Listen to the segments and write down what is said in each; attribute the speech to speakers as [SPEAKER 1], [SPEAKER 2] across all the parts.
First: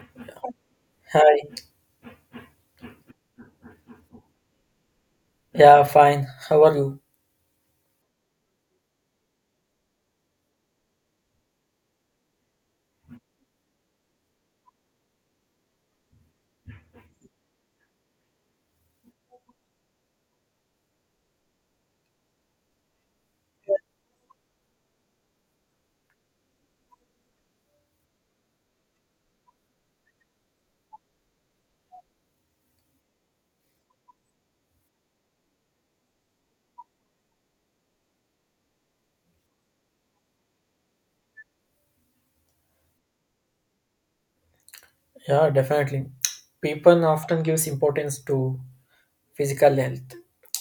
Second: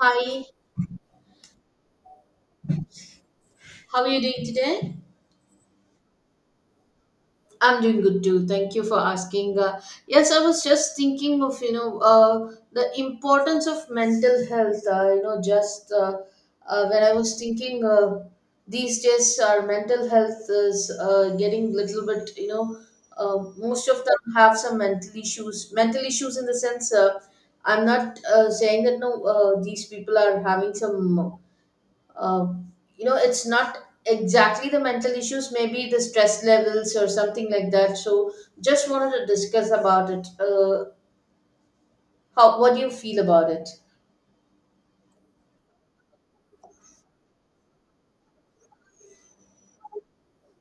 [SPEAKER 1] Hi,
[SPEAKER 2] Hi.
[SPEAKER 1] how are you doing today?
[SPEAKER 2] Yeah, fine. How are you?
[SPEAKER 1] I'm doing good too. Thank you for asking. Yes, I was just thinking of the importance of mental health. Just when I was thinking, these days, our mental health is getting little bit. Most of them have some mental issues. Mental issues in the sense, I'm not saying that no, these people are having some uh, it's not exactly the mental issues, maybe the stress levels or something like that. So just wanted to discuss about it. How, what do you feel about it?
[SPEAKER 2] Yeah, definitely. People often gives importance to physical health,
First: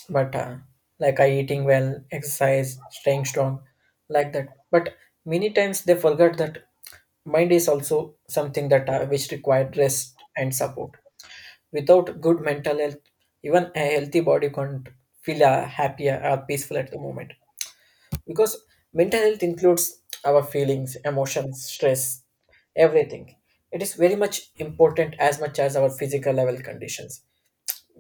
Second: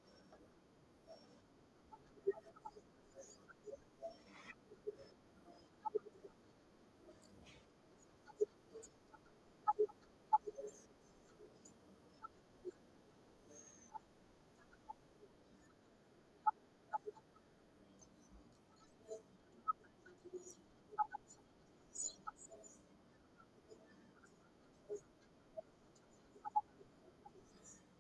[SPEAKER 2] but like I eating well, exercise, staying strong, like that. But many times they forget that mind is also something that which required rest and support. Without good mental health, even a healthy body can't feel happier or peaceful at the moment. Because mental health includes our feelings, emotions, stress, everything. It is very much important as much as our physical level conditions.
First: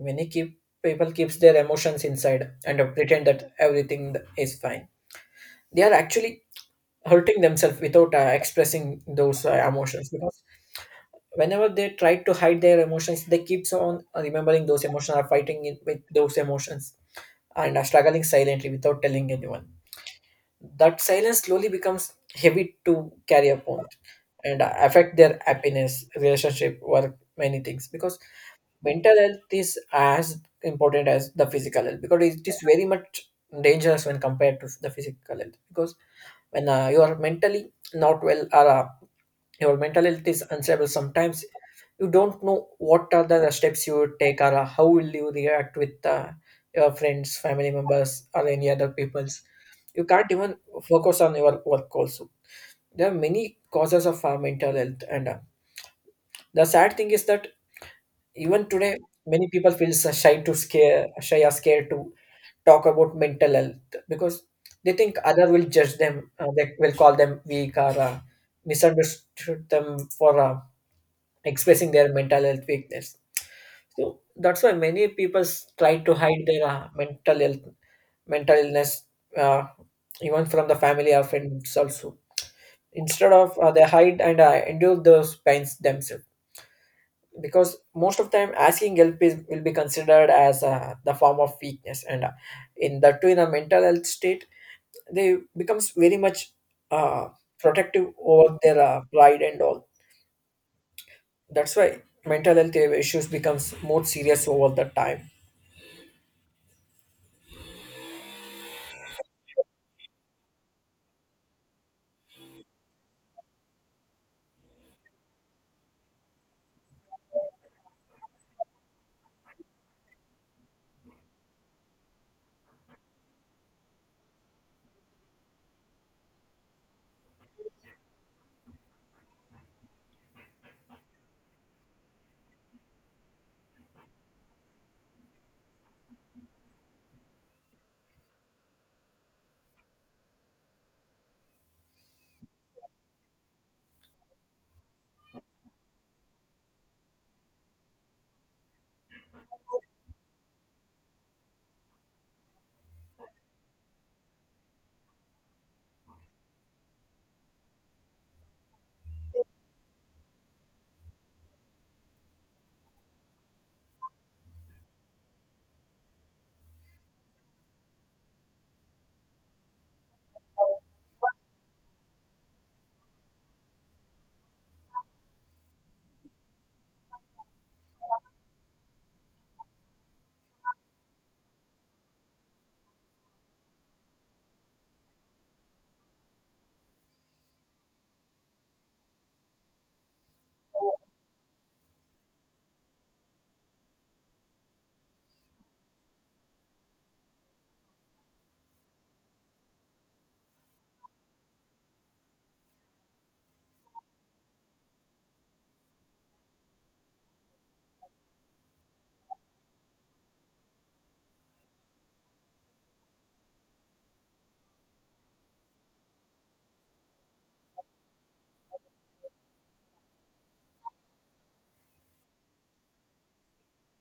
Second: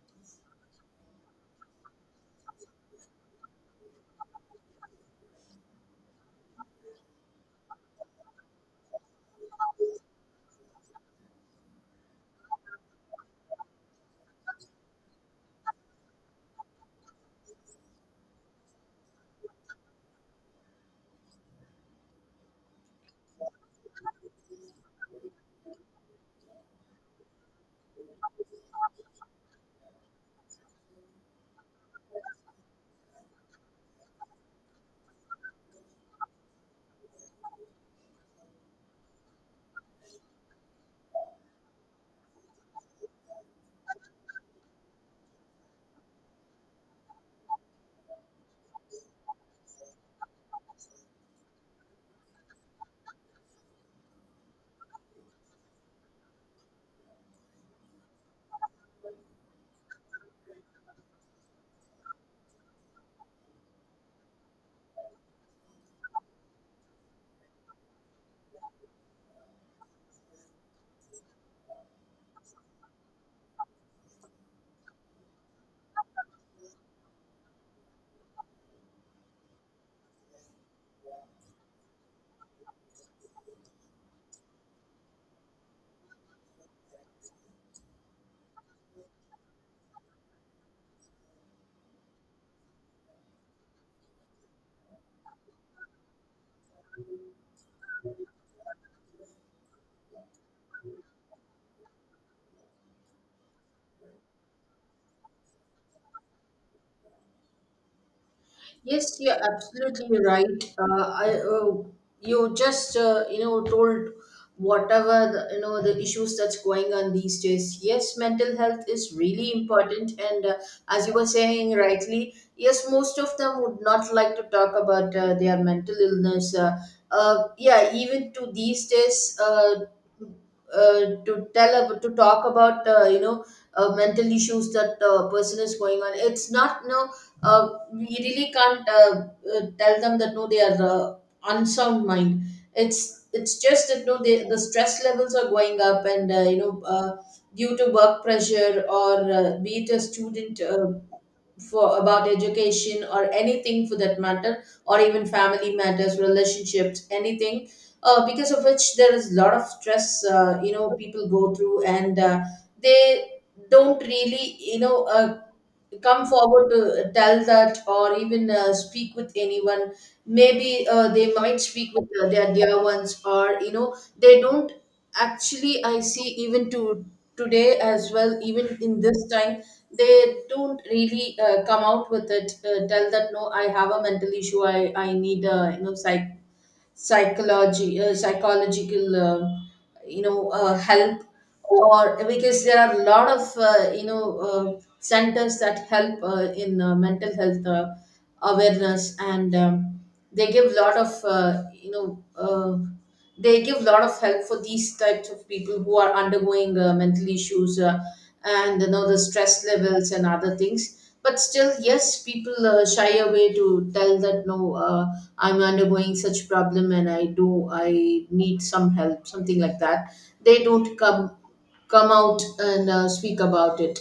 [SPEAKER 2] Many keep People keeps their emotions inside and pretend that everything is fine. They are actually hurting themselves without expressing those emotions, because whenever they try to hide their emotions, they keeps on remembering those emotions, are fighting it with those emotions, and are struggling silently without telling anyone. That silence slowly becomes heavy to carry upon, and affect their happiness, relationship, work, many things, because mental health is as important as the physical health, because it is very much dangerous when compared to the physical health, because when you are mentally not well, or your mental health is unstable, sometimes you don't know what are the steps you would take, or how will you react with your friends, family members, or any other peoples. You can't even focus on your work also. There are many causes of mental health, and the sad thing is that even today many people feel so shy to scare shy or scared to talk about mental health, because they think other will judge them, they will call them weak, or misunderstood them for expressing their mental health weakness. So that's why many people try to hide their mental health, mental illness, uh, even from the family or friends also. Instead of they hide and endure those pains themselves, because most of time asking help is, will be considered as the form of weakness, and in that too in a mental health state, they becomes very much uh, protective over their pride and all. That's why mental health issues becomes more serious over the time.
[SPEAKER 1] Yes, you're absolutely right. You just told whatever the, you know the issues that's going on these days. Yes, mental health is really important, and as you were saying rightly, yes, most of them would not like to talk about their mental illness. Yeah, even to these days, uh, to talk about mental issues that the person is going on. It's not no. uh, we really can't tell them that no they are unsound mind. It's just that no the stress levels are going up, and due to work pressure, or be it a student, for about education or anything, for that matter, or even family matters, relationships, anything, because of which there is a lot of stress, people go through. And they don't really come forward to tell that, or even speak with anyone. Maybe they might speak with their dear ones, or you know they don't actually. I see, even to today as well, even in this time they don't really come out with it, tell that no I have a mental issue. I need psychology psychological help. Or because there are a lot of centers that help in mental health awareness, and they give lot of uh, you know uh, they give lot of help for these types of people who are undergoing mental issues, and you know the stress levels and other things. But still, yes, people shy away to tell that no, I'm undergoing such problem, and I need some help, something like that. They don't come out and speak about it.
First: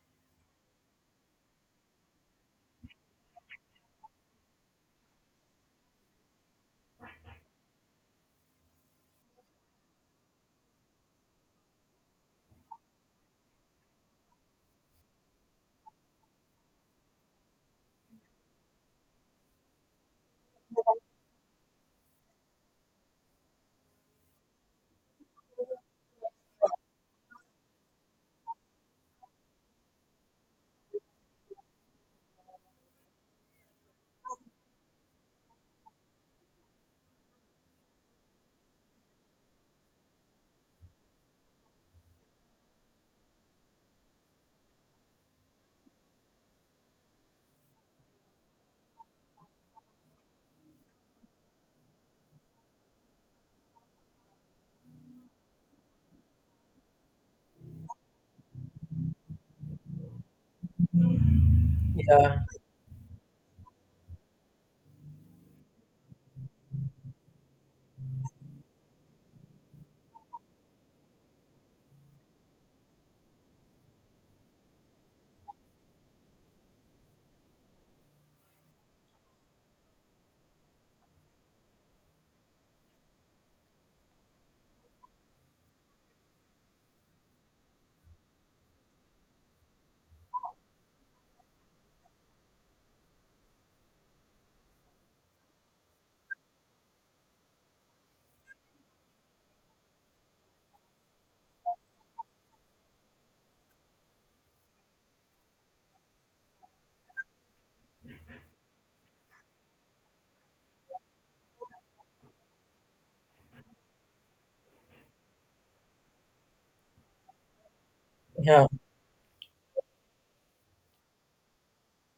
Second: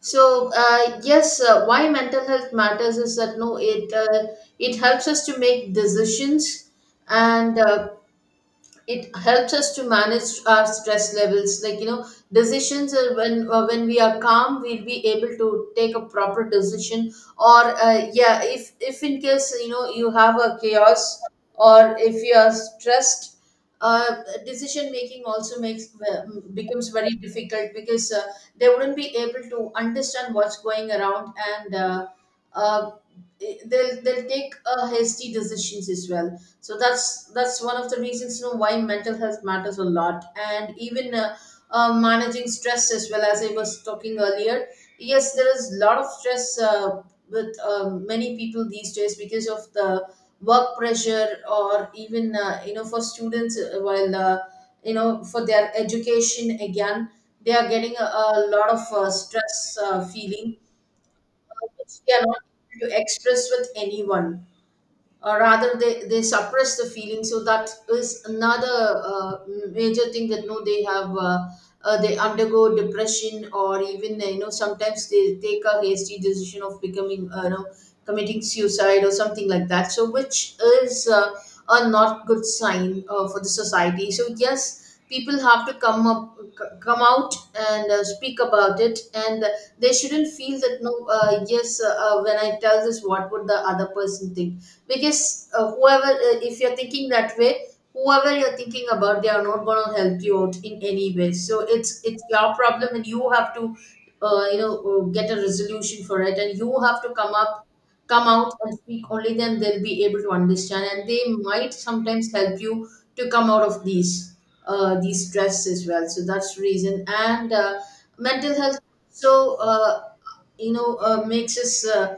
[SPEAKER 1] So yes, why mental health matters is that no it helps us to make decisions. And it helps us to manage our stress levels, like, you know. Decisions, when we are calm, we'll be able to take a proper decision. Or yeah, if in case, you know, you have a chaos, or if you are stressed, uh, decision making also becomes very difficult, because they wouldn't be able to understand what's going around. And uh, they'll take hasty decisions as well. So that's one of the reasons, you know, why mental health matters a lot. And even, managing stress as well, as I was talking earlier, yes, there is a lot of stress with many people these days, because of the work pressure, or even for students, while for their education again, they are getting a lot of stress feeling, which they are
[SPEAKER 2] Yeah,
[SPEAKER 1] not able to express with anyone, or rather they suppress the feeling. So that is another major thing, that no, they undergo depression, or even sometimes they take a hasty decision of becoming, committing suicide or something like that. So which is a not good sign for the society. So yes, people have to come out and speak about it. And they shouldn't feel that no, yes, when I tell this, what would the other person think? Because whoever, if you're thinking that way, whoever you're thinking about, they are not going to help you out in any way. So it's your problem, and you have to uh, you know get a resolution for it. And you have to come out and speak. Only then they'll be able to understand, and they might sometimes help you to come out of these stress as well. So that's the reason. And mental
[SPEAKER 2] yeah,
[SPEAKER 1] health, so makes us uh,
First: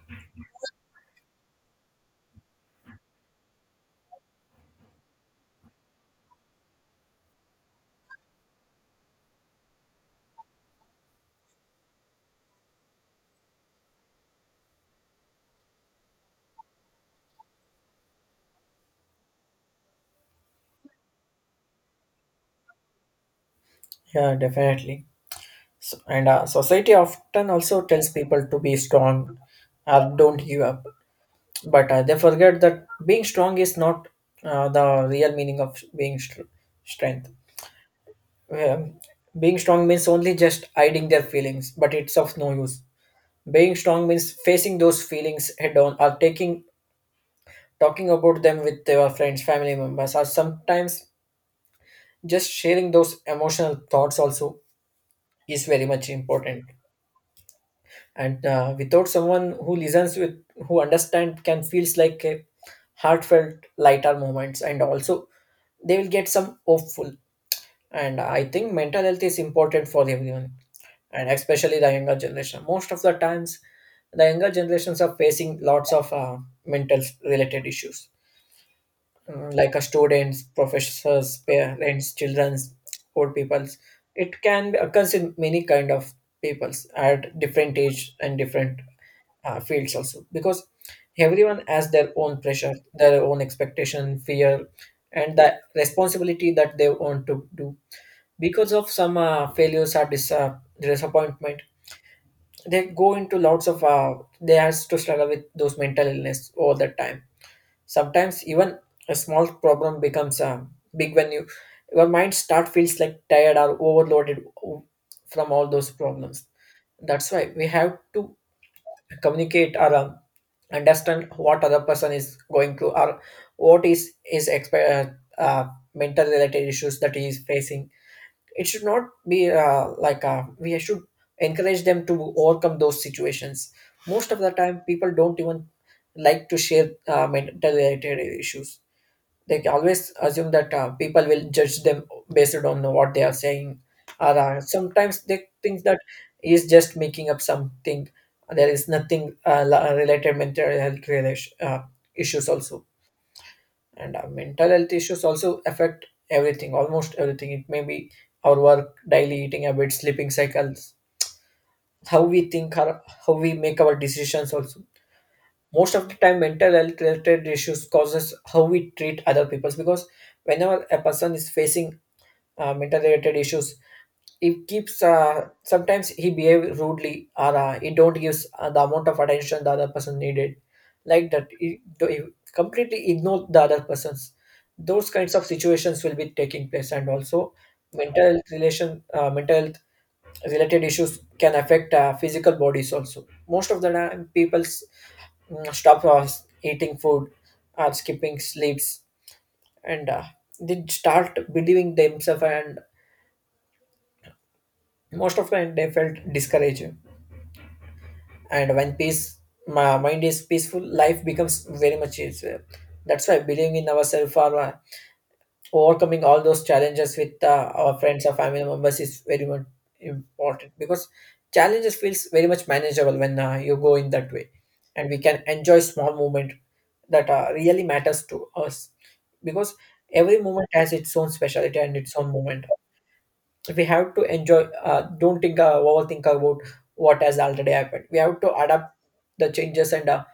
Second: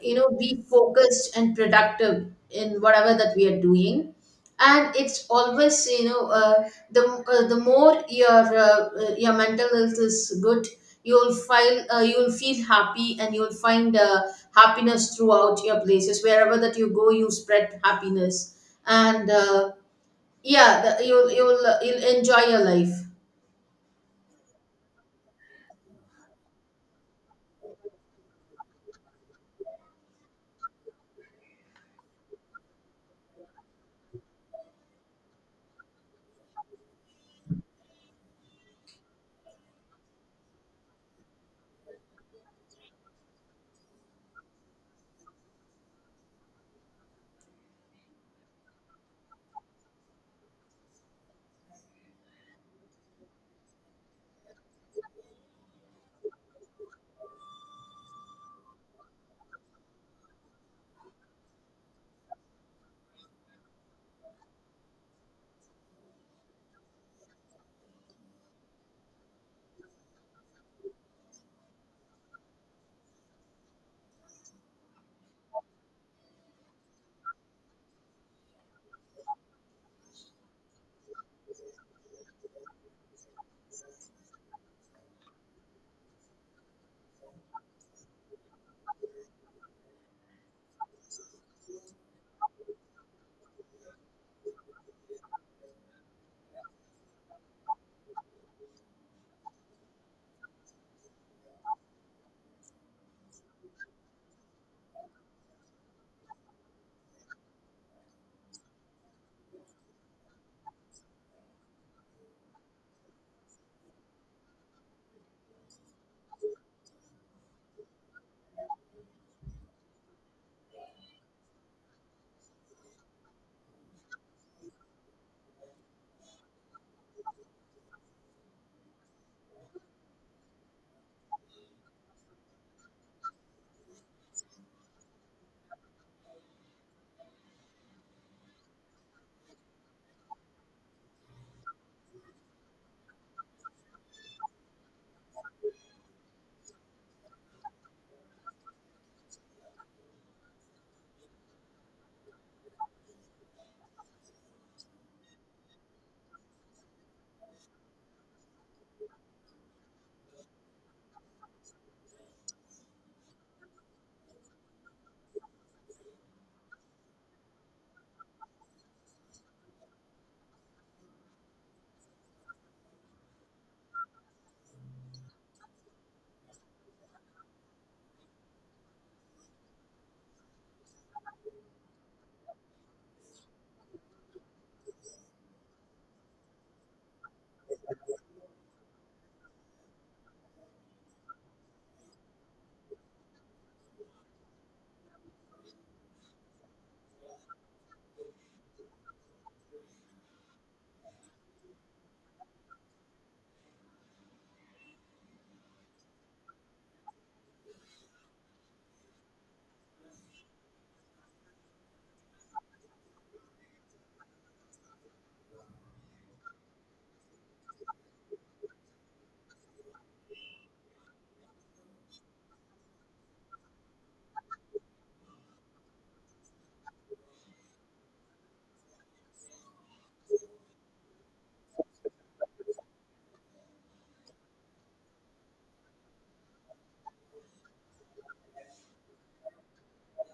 [SPEAKER 1] you know be focused and productive in whatever that we are doing. And it's always, you know, the more your mental health is good, you'll feel happy, and you'll find happiness throughout your places. Wherever that you go, you spread happiness. And yeah, you'll enjoy your life.
[SPEAKER 2] yeah, definitely. So, and society often also tells people to be strong or don't give up, but they forget that being strong is not the real meaning of being strength. Um, being strong means only just hiding their feelings, but it's of no use. Being strong means facing those feelings head on, or taking talking about them with your friends, family members, or sometimes just sharing those emotional thoughts also is very much important. And without someone who listens with who understand can feels like a heartfelt lighter moments, and also they will get some hopeful. And I think mental health is important for everyone, and especially the younger generation. Most of the times the younger generations are facing lots of mental related issues, like a students, professors, parents, childrens, old peoples. It can occurs in many kind of peoples at different age and different fields also, because everyone has their own pressure, their own expectation, fear, and the responsibility that they want to do. Because of some failures or disappointment, they go into lots of they has to struggle with those mental illness all the time. Sometimes even a small problem becomes a big when you your mind start feels like tired or overloaded from all those problems. That's why we have to communicate, or understand what other person is going through, or what is is exp- uh, uh, mental related issues that he is facing. It should not be like we should encourage them to overcome those situations. Most of the time, people don't even like to share mental related issues. They always assume that people will judge them based on what they are saying, or sometimes they think that he is just making up something, there is nothing related mental health relation, issues also. And mental health issues also affect everything, almost everything. It may be our work, daily eating habits, sleeping cycles, how we think or how we make our decisions also. Most of the time mental health related issues causes how we treat other people, because whenever a person is facing mental related issues, he keeps sometimes he behave rudely, or he don't gives the amount of attention the other person needed, like that he completely ignore the other persons. Those kinds of situations will be taking place. And also, mental health relation mental health related issues can affect physical bodies also. Most of the time people stop eating food or skipping sleeps, and they start believing themselves, and most of the time they felt discouraged. And when peace my mind is peaceful, life becomes very much easier. That's why believing in ourselves, or overcoming all those challenges with our friends or family members is very much important, because challenges feels very much manageable when you go in that way, and we can enjoy small moment that really matters to us, because every moment has its own specialty and its own moment. We have to enjoy, don't think, overthink about what has already happened. We have to adapt the changes, and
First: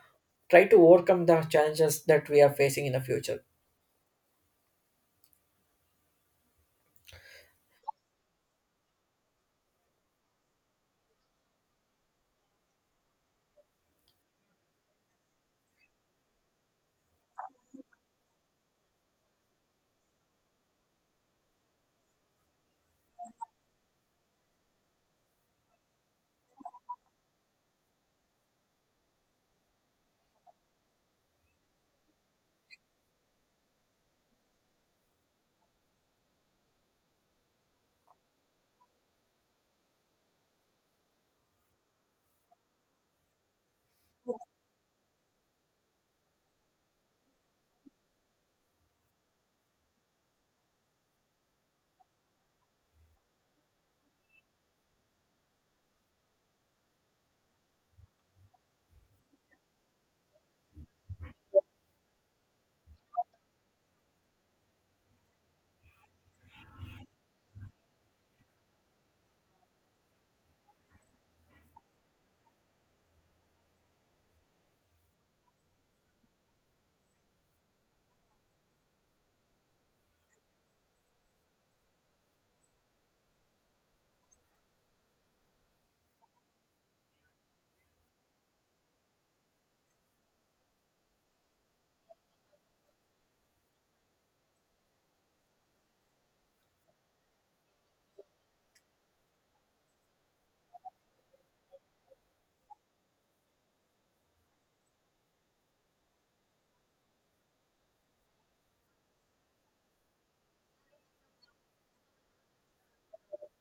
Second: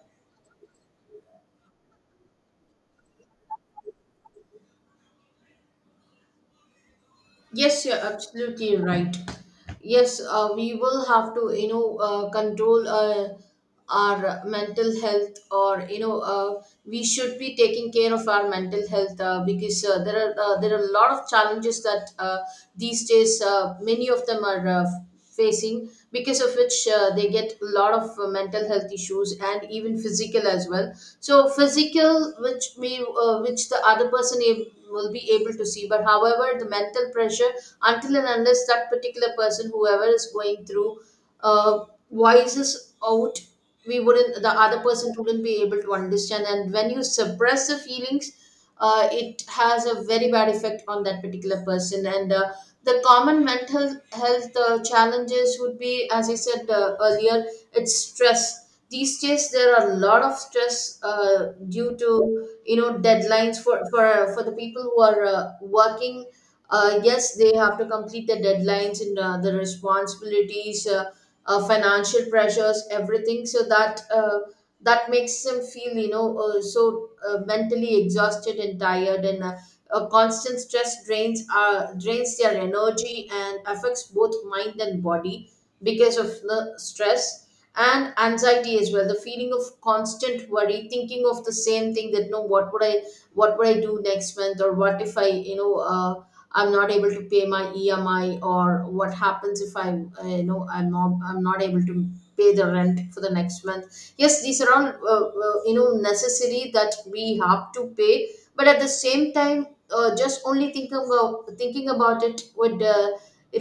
[SPEAKER 2] try to overcome the challenges that we are facing in the future.
[SPEAKER 1] Yes, you're absolutely right. Yes, we will have to, you know, control our mental health, or you know, we should be taking care of our mental health, because there are a lot of challenges that these days many of them are facing, because of which they get a lot of mental health issues, and even physical as well. So physical, which the other person will be able to see. But however, the mental pressure, until and unless that particular person whoever is going through uh, voices out, we wouldn't the other person wouldn't be able to understand. And when you suppress the feelings, it has a very bad effect on that particular person. And the common mental health challenges would be, as I said earlier, it's stress. These days there are a lot of stress due to, you know, deadlines for the people who are working. Yes, they have to complete the deadlines, and the responsibilities, financial pressures, everything. So that makes them feel, you know, so mentally exhausted and tired. And constant stress drains their energy, and affects both mind and body, because of the stress and anxiety as well. The feeling of constant worry, thinking of the same thing that no, what would I do next month? Or what if I, I'm not able to pay my EMI? Or what happens if I, I'm not able to pay the rent for the next month? Yes, these are all necessary that we have to pay, but at the same time, just only thinking about it would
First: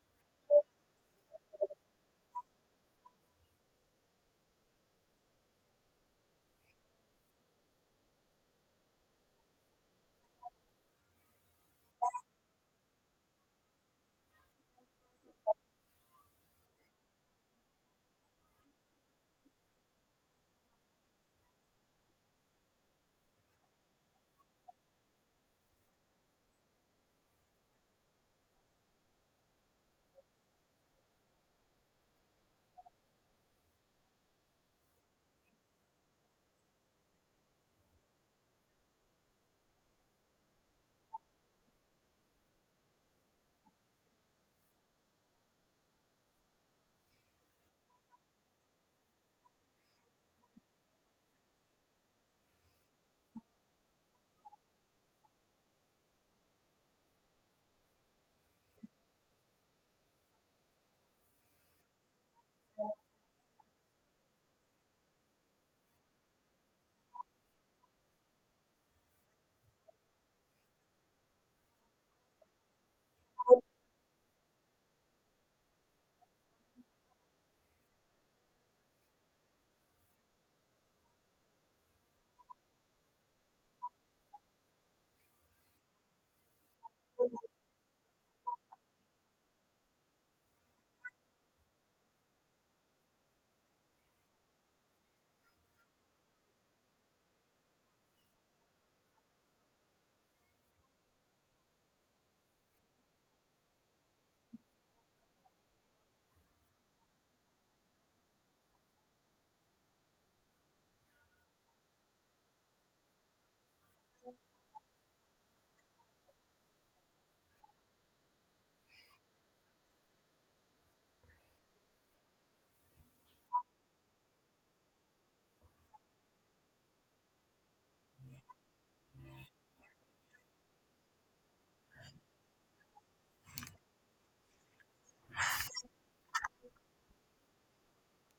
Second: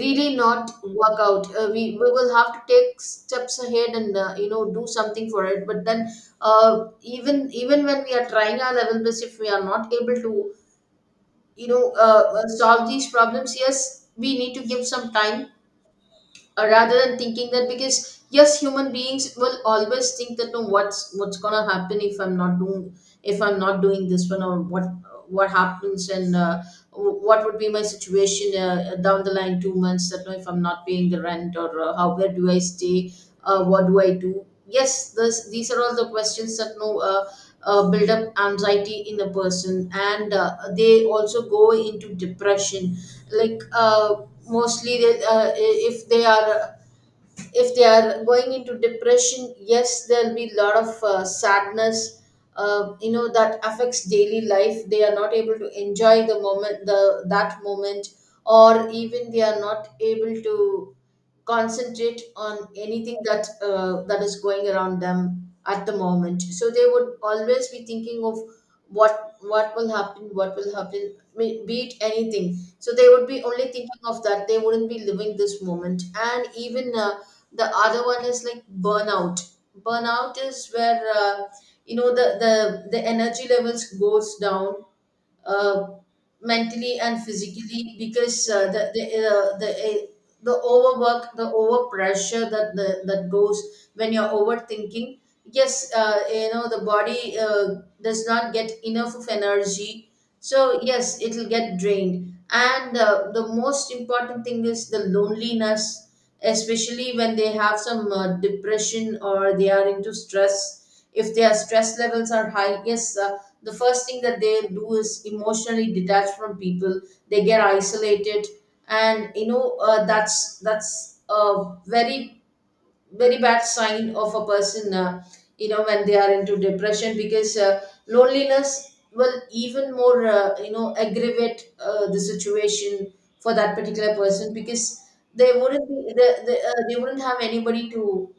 [SPEAKER 1] really not work out. We will have to take steps ahead, and do something for it. But then, even when we are trying our level best, if we are not able to solve these problems, yes, we need to give some time, rather than thinking that. Because yes, human beings will always think that no, what's gonna happen if I'm not doing, this one? Or what happens? And what would be my situation down the line 2 months, that no, if I'm not paying the rent, or how where do I stay? What do I do? Yes, these are all the questions that no, build up anxiety in a person. And they also go into depression. Like, mostly, if they are going into depression, yes, there'll be a lot of sadness. You know that affects daily life. They are not able to enjoy the moment, the that moment, or even they are not able to concentrate on anything that that is going around them at the moment, so they would always be thinking of what will happen, be it anything. So they would be only thinking of that. They wouldn't be living this moment. And even the other one is like burnout. Burnout is where, you know, the energy levels goes down, uh, mentally and physically, because the overwork, the overpressure that goes when you're overthinking. Yes, you know, the body does not get enough of energy. So yes, it'll get drained. And the most important thing is the loneliness, especially when they have some depression, or they are into stress. If their stress levels are high, yes, the first thing that they do is emotionally detach from people. They get isolated. And that's a very, very bad sign of a person, you know, when they are into depression. Because loneliness will even more, you know, aggravate the situation for that particular person, because they wouldn't have anybody to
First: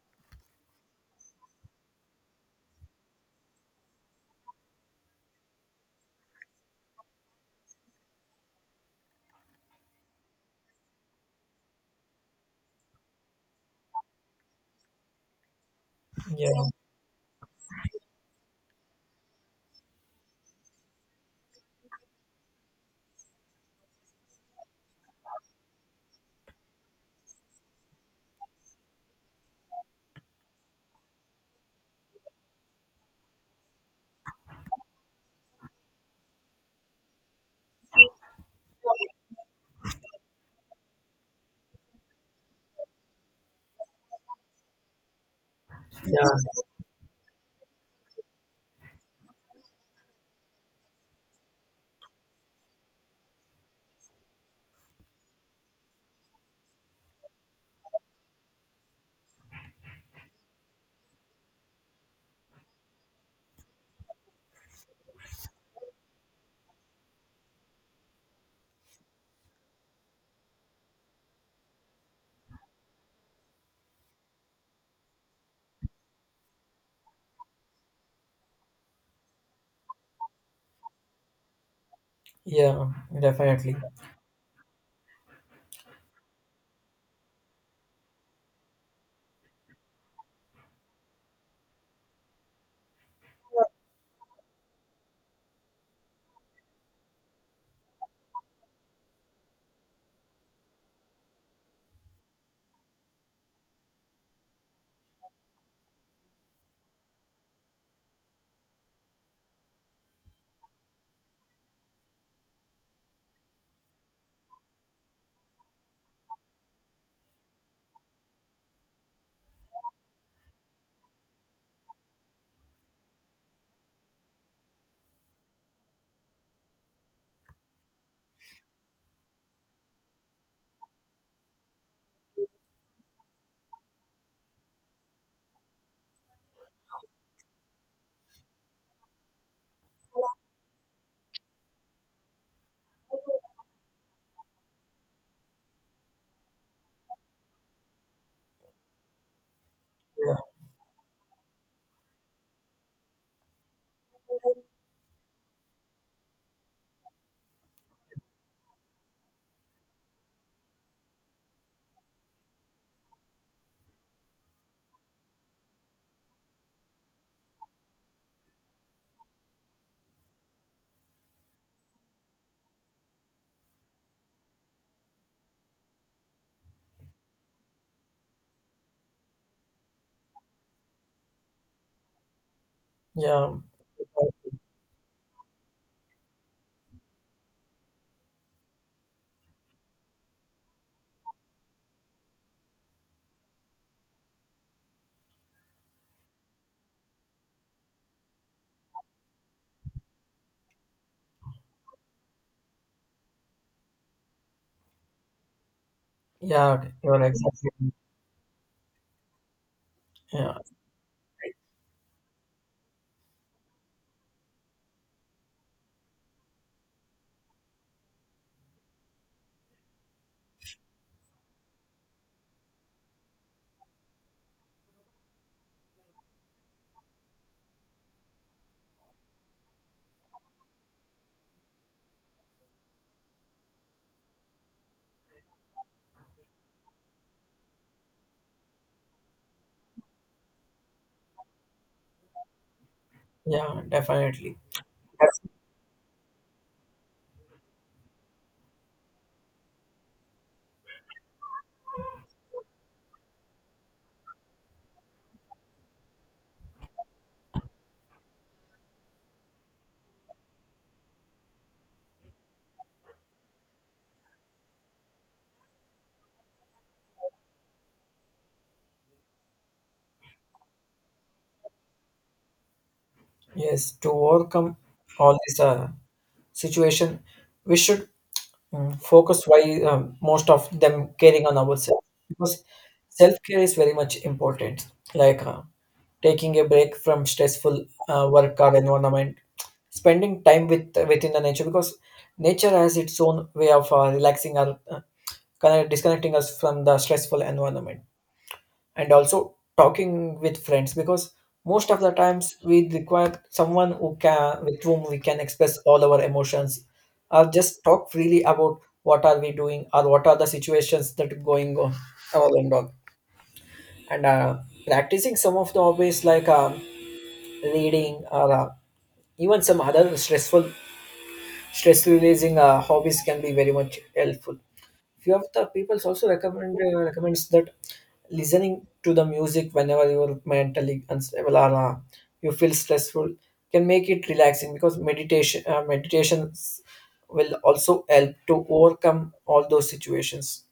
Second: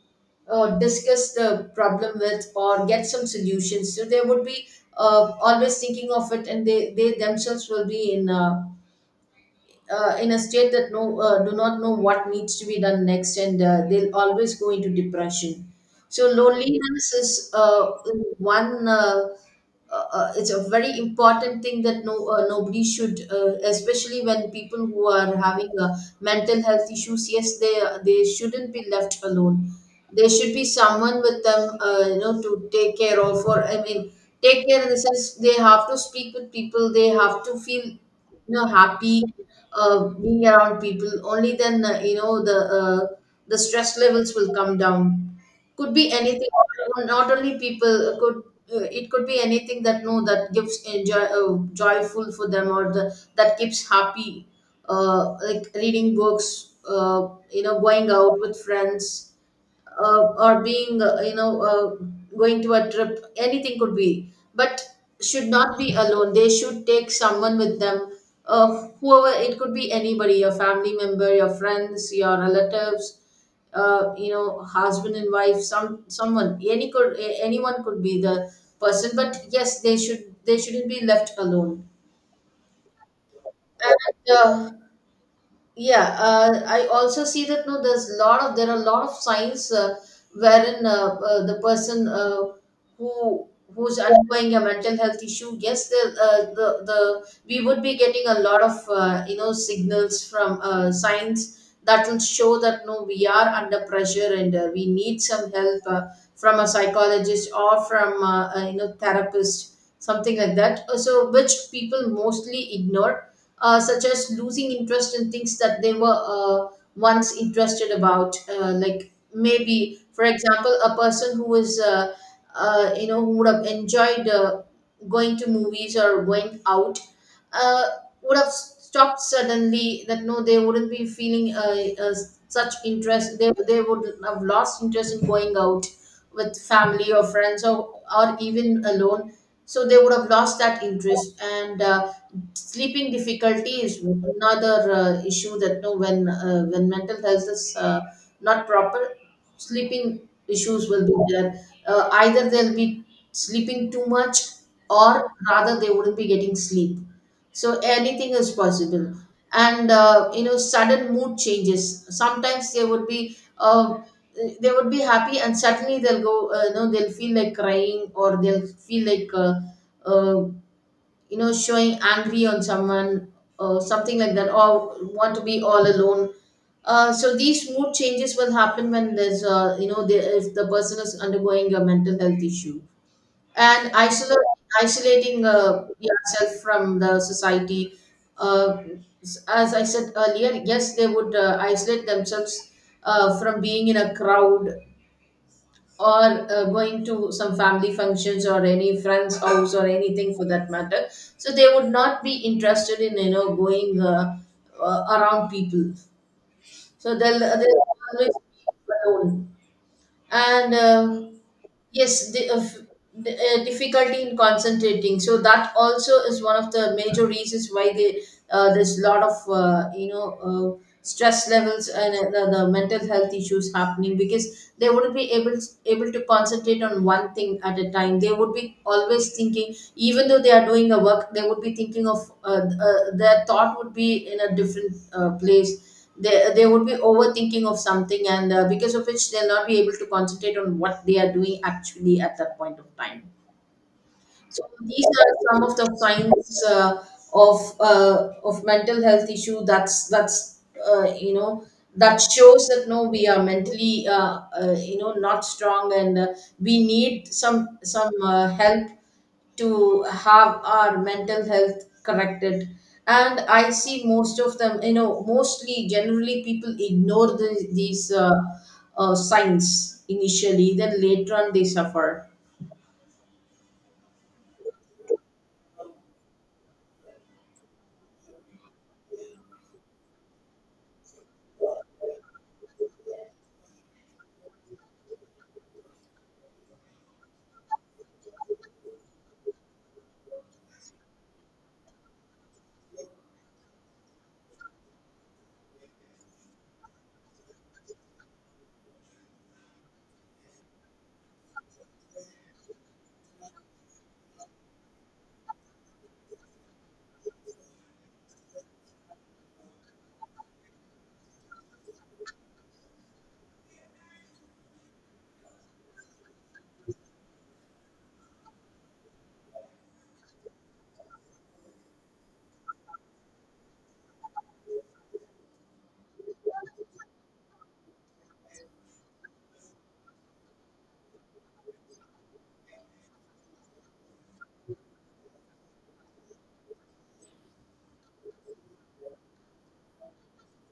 [SPEAKER 1] discuss the problem with, or get some solutions. So they would be, always thinking of it. And they themselves will be in a state that no, do not know what needs to be done next. And they'll always go into depression. So
[SPEAKER 2] Yeah,
[SPEAKER 1] loneliness is, one, it's a very important thing that no, nobody should, especially when people who are having mental health issues. Yes, they shouldn't be left alone. There should be someone with them, you know, to take care of. Or I mean, take care in the sense, they have to speak with people. They have to feel, you know, happy being around people. Only then you know, the stress levels will come down. Could be anything.
[SPEAKER 2] yeah.
[SPEAKER 1] Not only people, could, it could be anything that no, that gives enjoy, joyful for them, or the, that keeps happy, like reading books, you know, going out with friends, or being, you know, going to a trip. Anything could be, but should not be alone. They should take someone with them, whoever. It could be anybody: your family member, your friends, your relatives, you know, husband and wife. Someone, anyone could be the person. But yes, they should, they shouldn't be left alone.
[SPEAKER 2] Yeah, definitely.
[SPEAKER 1] And yeah, I also see that no, there are a lot of signs wherein, the person, who who's undergoing a mental health issue. Yes, the we would be getting a lot of you know, signals from, signs that will show that no, we are under pressure, and we need some help from a psychologist, or from a, therapist, something like that. So, which people mostly ignore, such as losing interest in things that they were once interested about. Like maybe, for example, a person who is, you know, who would have enjoyed going to movies or going out, uh, would have stopped suddenly. That no, they wouldn't be feeling, such interest. They would have lost interest in going out with family or friends, or even alone. So they would have lost that interest. And sleeping difficulty is another issue that no, when when mental health is not proper, sleeping
[SPEAKER 2] Yeah,
[SPEAKER 1] issues will be there. Either they'll be sleeping too much, or rather they wouldn't be getting sleep. So anything is possible. And you know, sudden mood changes. Sometimes they would be happy, and suddenly they'll go, you know, they'll feel like crying, or they'll feel like, uh, you know, showing angry on someone, or something like that, or want to be all alone. So these mood changes will happen when there's, you know, the, if the person is undergoing a mental health issue.
[SPEAKER 2] yeah,
[SPEAKER 1] And isolating yourself from the society. Uh, as I said earlier, yes, they would isolate themselves from being in a crowd, or going to some family functions, or any friend's house, or anything for that matter. So they would not be interested in, you know, going, around people.
[SPEAKER 2] yeah.
[SPEAKER 1] So
[SPEAKER 2] You're
[SPEAKER 1] they'll,
[SPEAKER 2] exactly.
[SPEAKER 1] they'll
[SPEAKER 2] Right.
[SPEAKER 1] always be alone.
[SPEAKER 2] Yeah,
[SPEAKER 1] And yes, the difficulty in concentrating. So that also is one of the major reasons why they, there's a lot of you know, stress levels, and the mental health issues happening, because they wouldn't be able to concentrate on one thing at a time. They would be always thinking. Even though they are doing a work, they would be thinking of, their thought would be in a different place. They would be overthinking of something, and because of which, they'll not be able to concentrate on what they are doing actually at that point of time.
[SPEAKER 2] yeah, definitely.
[SPEAKER 1] So these are some of the signs, of mental health issue. That's you know, that shows that no, we are mentally, you know, not strong, and we need some help to have our mental health corrected. And I see most of them, you know, mostly, generally people ignore these, signs initially, then later on they suffer.
[SPEAKER 2] Yes, to overcome all this situation, we should focus why most of them caring on ourselves, because self care is very much important. Like taking a break from stressful work or environment, spending time with within the nature, because nature has its own way of relaxing our disconnecting us from the stressful environment. And also talking with friends, because most of the times we require someone who can with whom we can express all our emotions, or just talk freely about what are we doing or what are the situations that are going on, all and all. And practicing some of the hobbies, like reading, or even some other stress releasing hobbies can be very much helpful. Few of the peoples also recommends that listening to the music whenever you're mentally unstable, or you feel stressful, can make it relaxing, because meditations will also help to overcome all those situations.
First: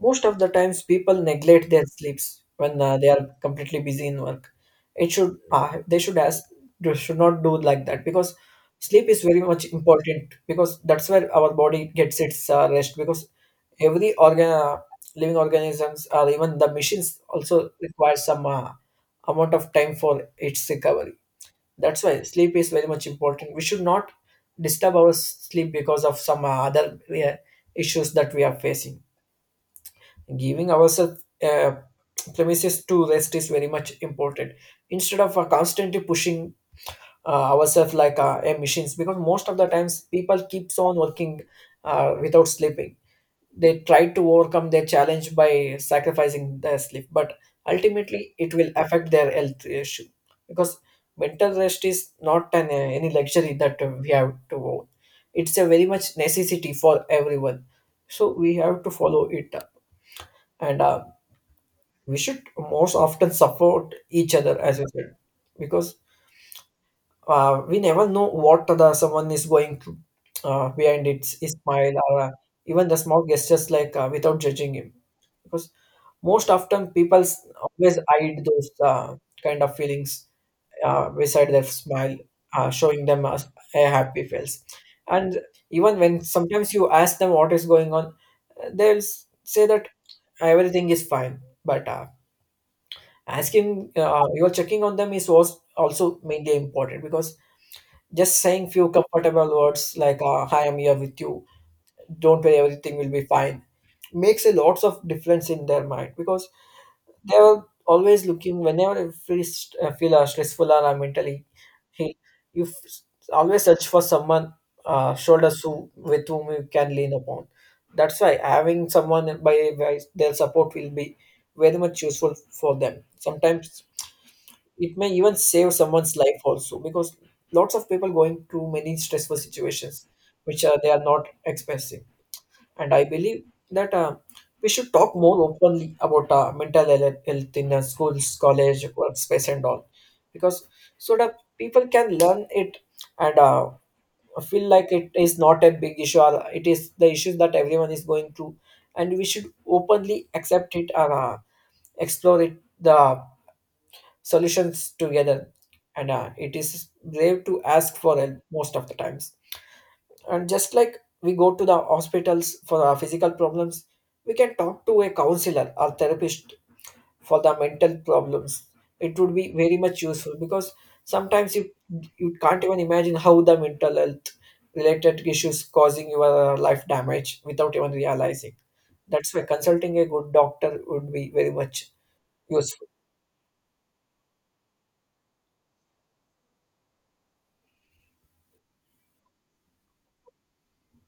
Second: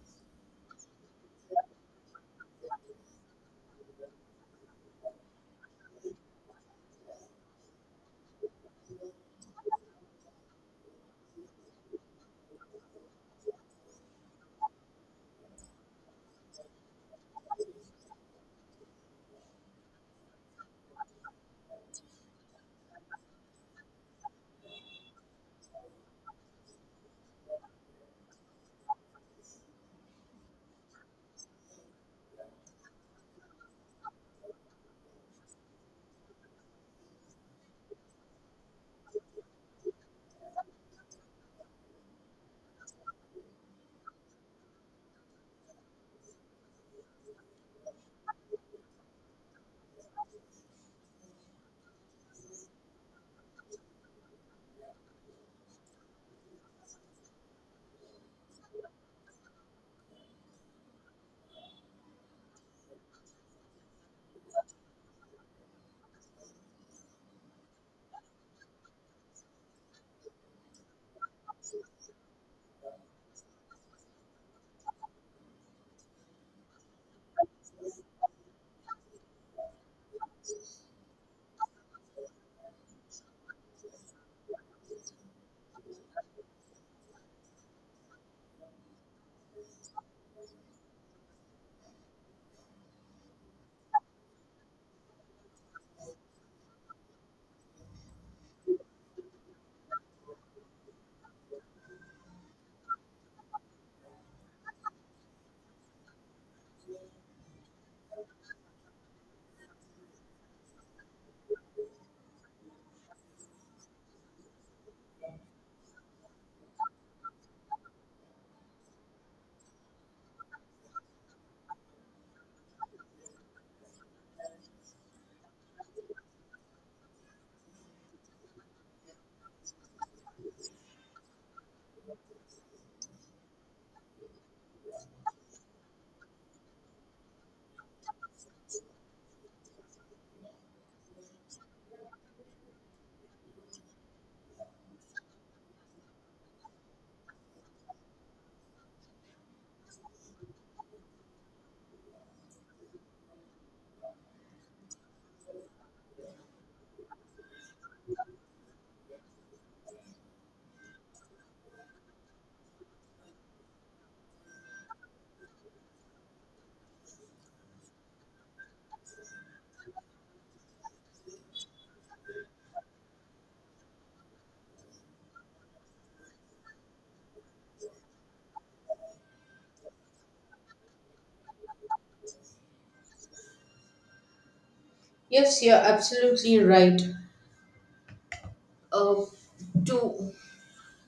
[SPEAKER 2] Most of the times, people neglect their sleeps when they are completely busy in work. It should They should ask they should not do like that, because sleep is very much important, because that's where our body gets its rest, because every organ, living organisms or even the machines also require some amount of time for its recovery. That's why sleep is very much important. We should not disturb our sleep because of some other issues that we are facing. Giving ourselves premises to rest is very much important, instead of constantly pushing ourselves like a machines, because most of the times people keeps on working without sleeping. They try to overcome their challenge by sacrificing their sleep, but ultimately it will affect their health issue, because mental rest is not an any luxury that we have to own. It's a very much necessity for everyone, so we have to follow it up. And we should most often support each other, as you said, because we never know what the someone is going through, behind its his smile, or even the small gestures, like without judging him, because most often people always hide those kind of feelings beside their smile, showing them a happy face. And even when sometimes you ask them what is going on, they'll say that everything is fine, but asking your checking on them is was also mainly important, because just saying few comfortable words like, hi, I'm here with you, don't worry, everything will be fine, makes a lots of difference in their mind, because they are always looking whenever you feel stressful, or mentally ill, you always search for someone shoulders with whom you can lean upon. That's why having someone by their support will be very much useful for them. Sometimes it may even save someone's life also, because lots of people going through many stressful situations which they are not expressing. And I believe that we should talk more openly about mental health health in schools, college, workspace and all, because so that people can learn it, and feel like it is not a big issue, or it is the issue that everyone is going through, and we should openly accept it and explore it the solutions together. And it is brave to ask for help most of the times. And just like we go to the hospitals for our physical problems, we can talk to a counselor or therapist for the mental problems. It would be very much useful, because sometimes you you can't even imagine how the mental health related issues causing your life damage without even realizing. That's why consulting a good doctor would be very much useful.
[SPEAKER 1] Yes, you're absolutely right. uh, to,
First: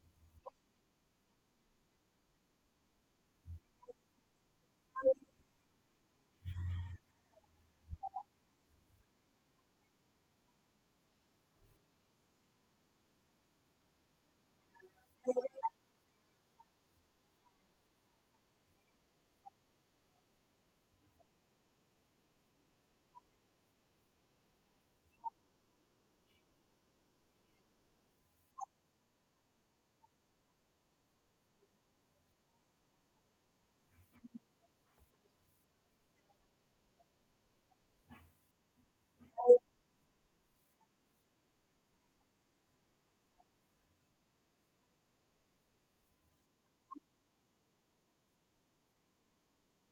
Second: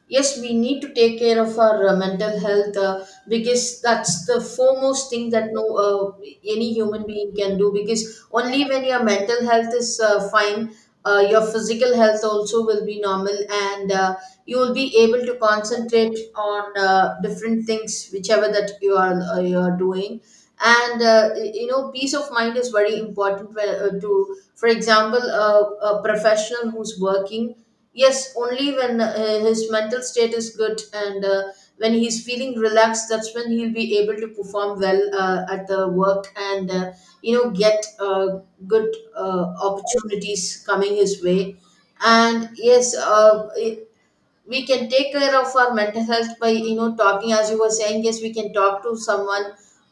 [SPEAKER 1] yes, we need to take care of our mental health, because that's the foremost thing that no, any human being can do. Because only when your mental health is fine, your physical health also will be normal, and you will be able to concentrate on different things, whichever that you are, you are doing. And you know, peace of mind is very important. To, for example, a professional who's working. Yes, only when his mental state is good, and when he's feeling relaxed, that's when he'll be able to perform well at the work, and you know, get good opportunities coming his way. And yes, it, we can take care of our mental health by, you know, talking. As you were saying, yes, we can talk to someone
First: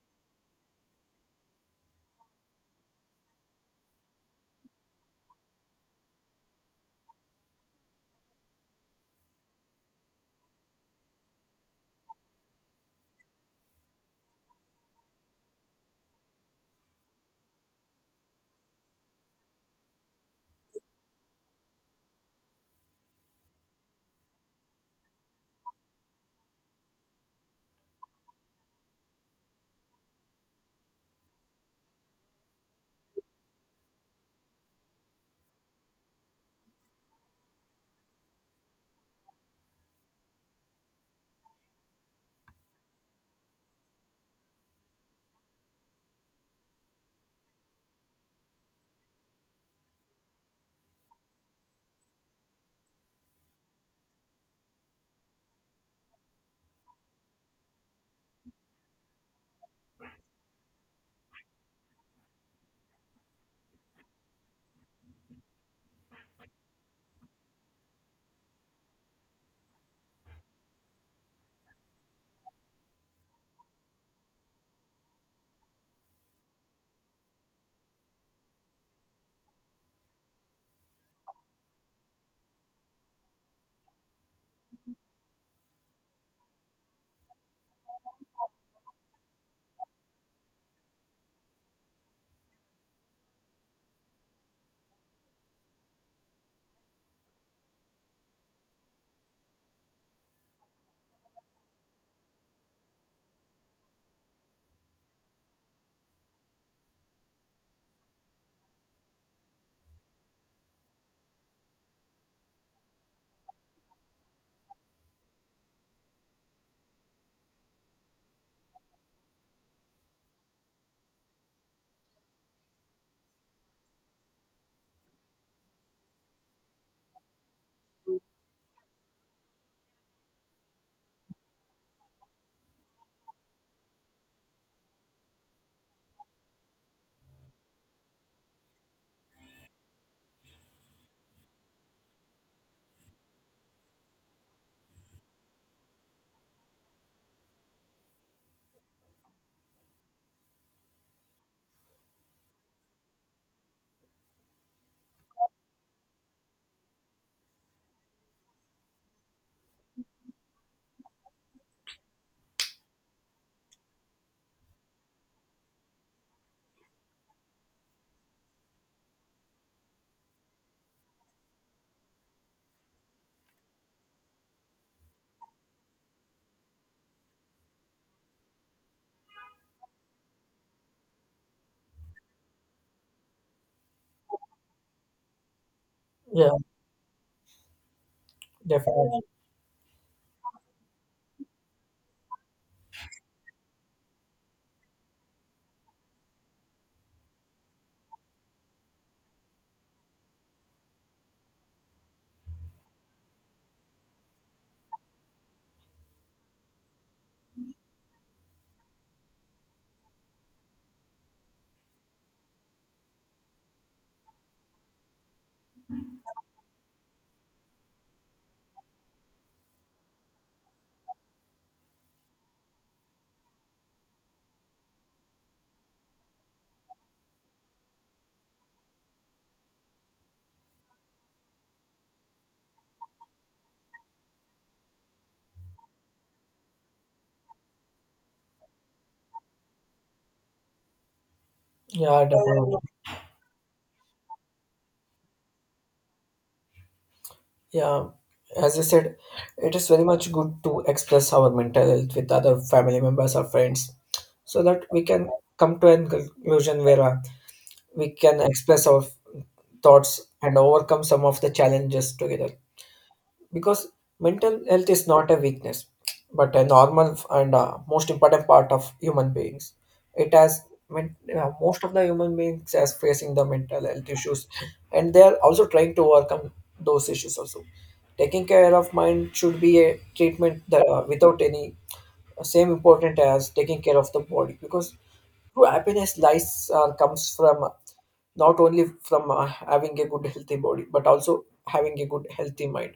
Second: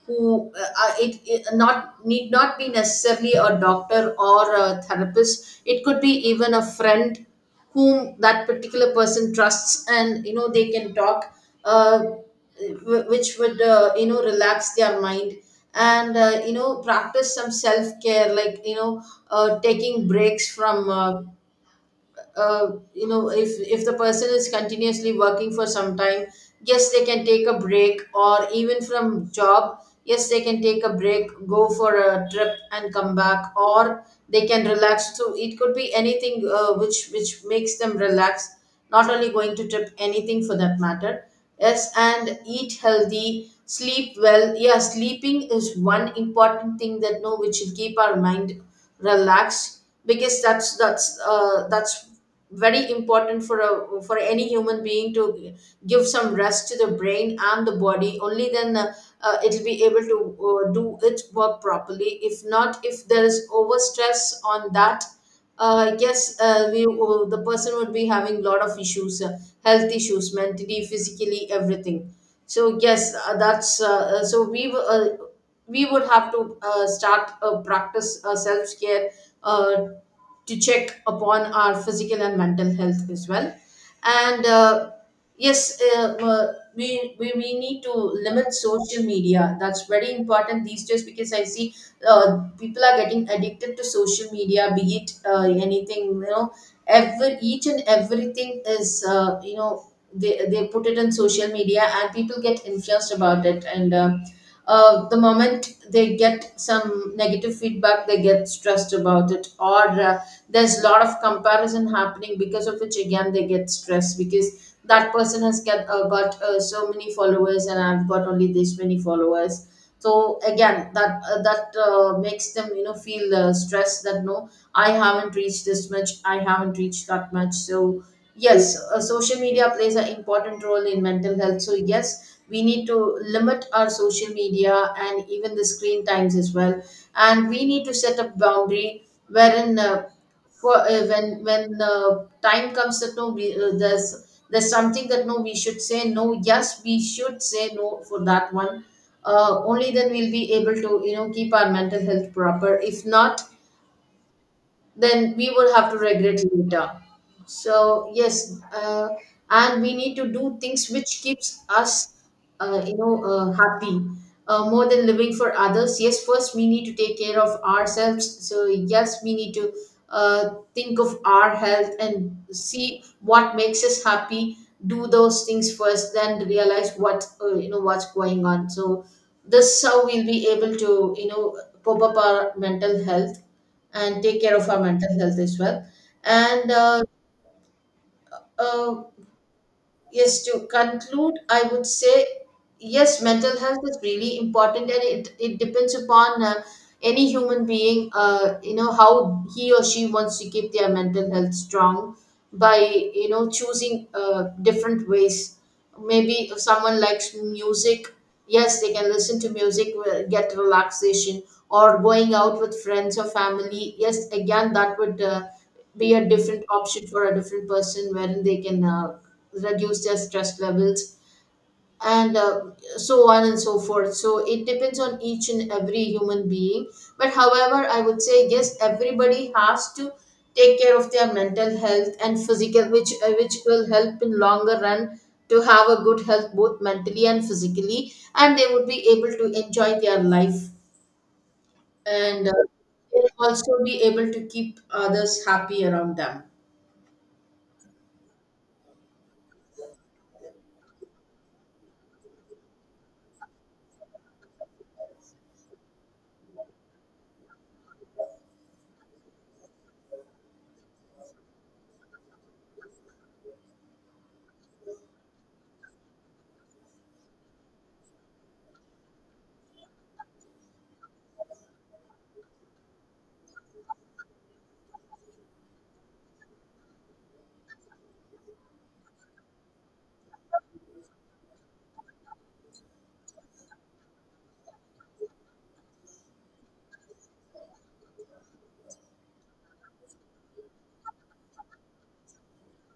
[SPEAKER 1] who, it not need not be necessarily a doctor or a therapist. It could be even a friend whom that particular person trusts, and you know, they can talk, uh, which would, you know, relax their mind, and you know, practice some self care, like, you know, taking breaks from, you know, if the person is continuously working for some time, yes, they can take a break. Or even from job, yes, they can take a break, go for a trip and come back, or they can relax. So it could be anything, which makes them relax, not only going to trip, anything for that matter. Yes, and eat healthy, sleep well. Yeah, sleeping is one important thing that no, which should keep our mind relax. Because that's very important for a, for any human being to give some rest to the brain and the body. Only then, it'll be able to do its work properly. If not, if there is over stress on that, yes, we, the person would be having a lot of issues, health issues, mentally, physically, everything. So yes, that's so we were, we would have to start, practice self-care, uh, to check upon our physical and mental health as well. And yes, we need to limit social media. That's very important these days, because I see people are getting addicted to social media, be it anything, you know, every, each and everything is, you know, they put it on social media, and people get influenced about it. And the moment they get some negative feedback, they get stressed about it, or there's a lot of comparison happening, because of which again they get stressed, because that person has got so many followers, and I've got only this many followers. So again that that makes them, you know, feel stressed that no, I haven't reached this much, I haven't reached that much. So yes, social media plays an important role in mental health. So yes, we need to limit our social media, and even the screen times as well. And we need to set a boundary wherein, when time comes that no, there's something that no, we should say no. Yes, we should say no for that one. Only then we'll be able to, you know, keep our mental health proper. If not, then we will have to regret later. So yes, and we need to do things which keeps us, you know, happy, more than living for others. Yes, first we need to take care of ourselves. So yes, we need to think of our health, and see what makes us happy. Do those things first, then realize what, you know, what's going on. So this how we'll be able to, you know, pop up our mental health, and take care of our mental health as well.
[SPEAKER 2] Yeah,
[SPEAKER 1] And uh,
[SPEAKER 2] definitely.
[SPEAKER 1] yes, to conclude, I would say yes, mental health is really important, and it depends upon any human being, you know, how he or she wants to keep their mental health strong, by, you know, choosing different ways. Maybe if someone likes music, yes, they can listen to music, get relaxation, or going out with friends or family. Yes, again, that would be a different option for a different person, wherein they can. Reduce their stress levels, and so on and so forth. So it depends on each and every human being, but however, I would say, yes, everybody has to take care of their mental health and physical, which, which will help in longer run, to have a good health, both mentally and physically, and they would be able to enjoy their life.
[SPEAKER 2] Yeah,
[SPEAKER 1] And
[SPEAKER 2] definitely.
[SPEAKER 1] they'll also be able to keep others happy around them.
[SPEAKER 2] Yeah, as you said, it is very much good to express our mental health with other family members or friends, so that we can come to a conclusion where we can express our thoughts and overcome some of the challenges together, because mental health is not a weakness, but a normal and most important part of human beings. It has most of the human beings as facing the mental health issues, and they are also trying to overcome those issues also. Taking care of mind should be a treatment that, without any same important as taking care of the body, because true happiness lies comes from, not only from having a good healthy body, but also having a good healthy mind.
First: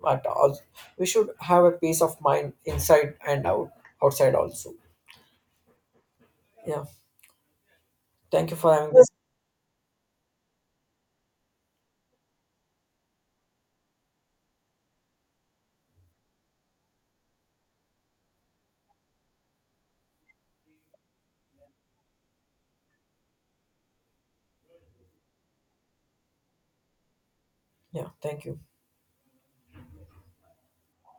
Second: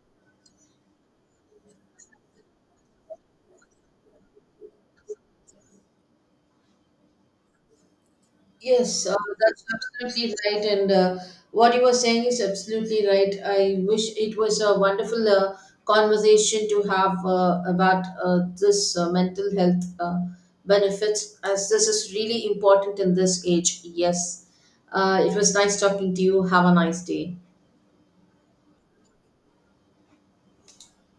[SPEAKER 2] But also we should have a peace of mind inside and outside also. Yeah. Thank you for having
[SPEAKER 1] Yes,
[SPEAKER 2] this.
[SPEAKER 1] that's absolutely right. And what you were saying is absolutely right. I wish it was a wonderful conversation to have about this mental health benefits, as this is really important in this age. Yes, it was nice talking to you. Have a nice day.
[SPEAKER 2] Yeah thank you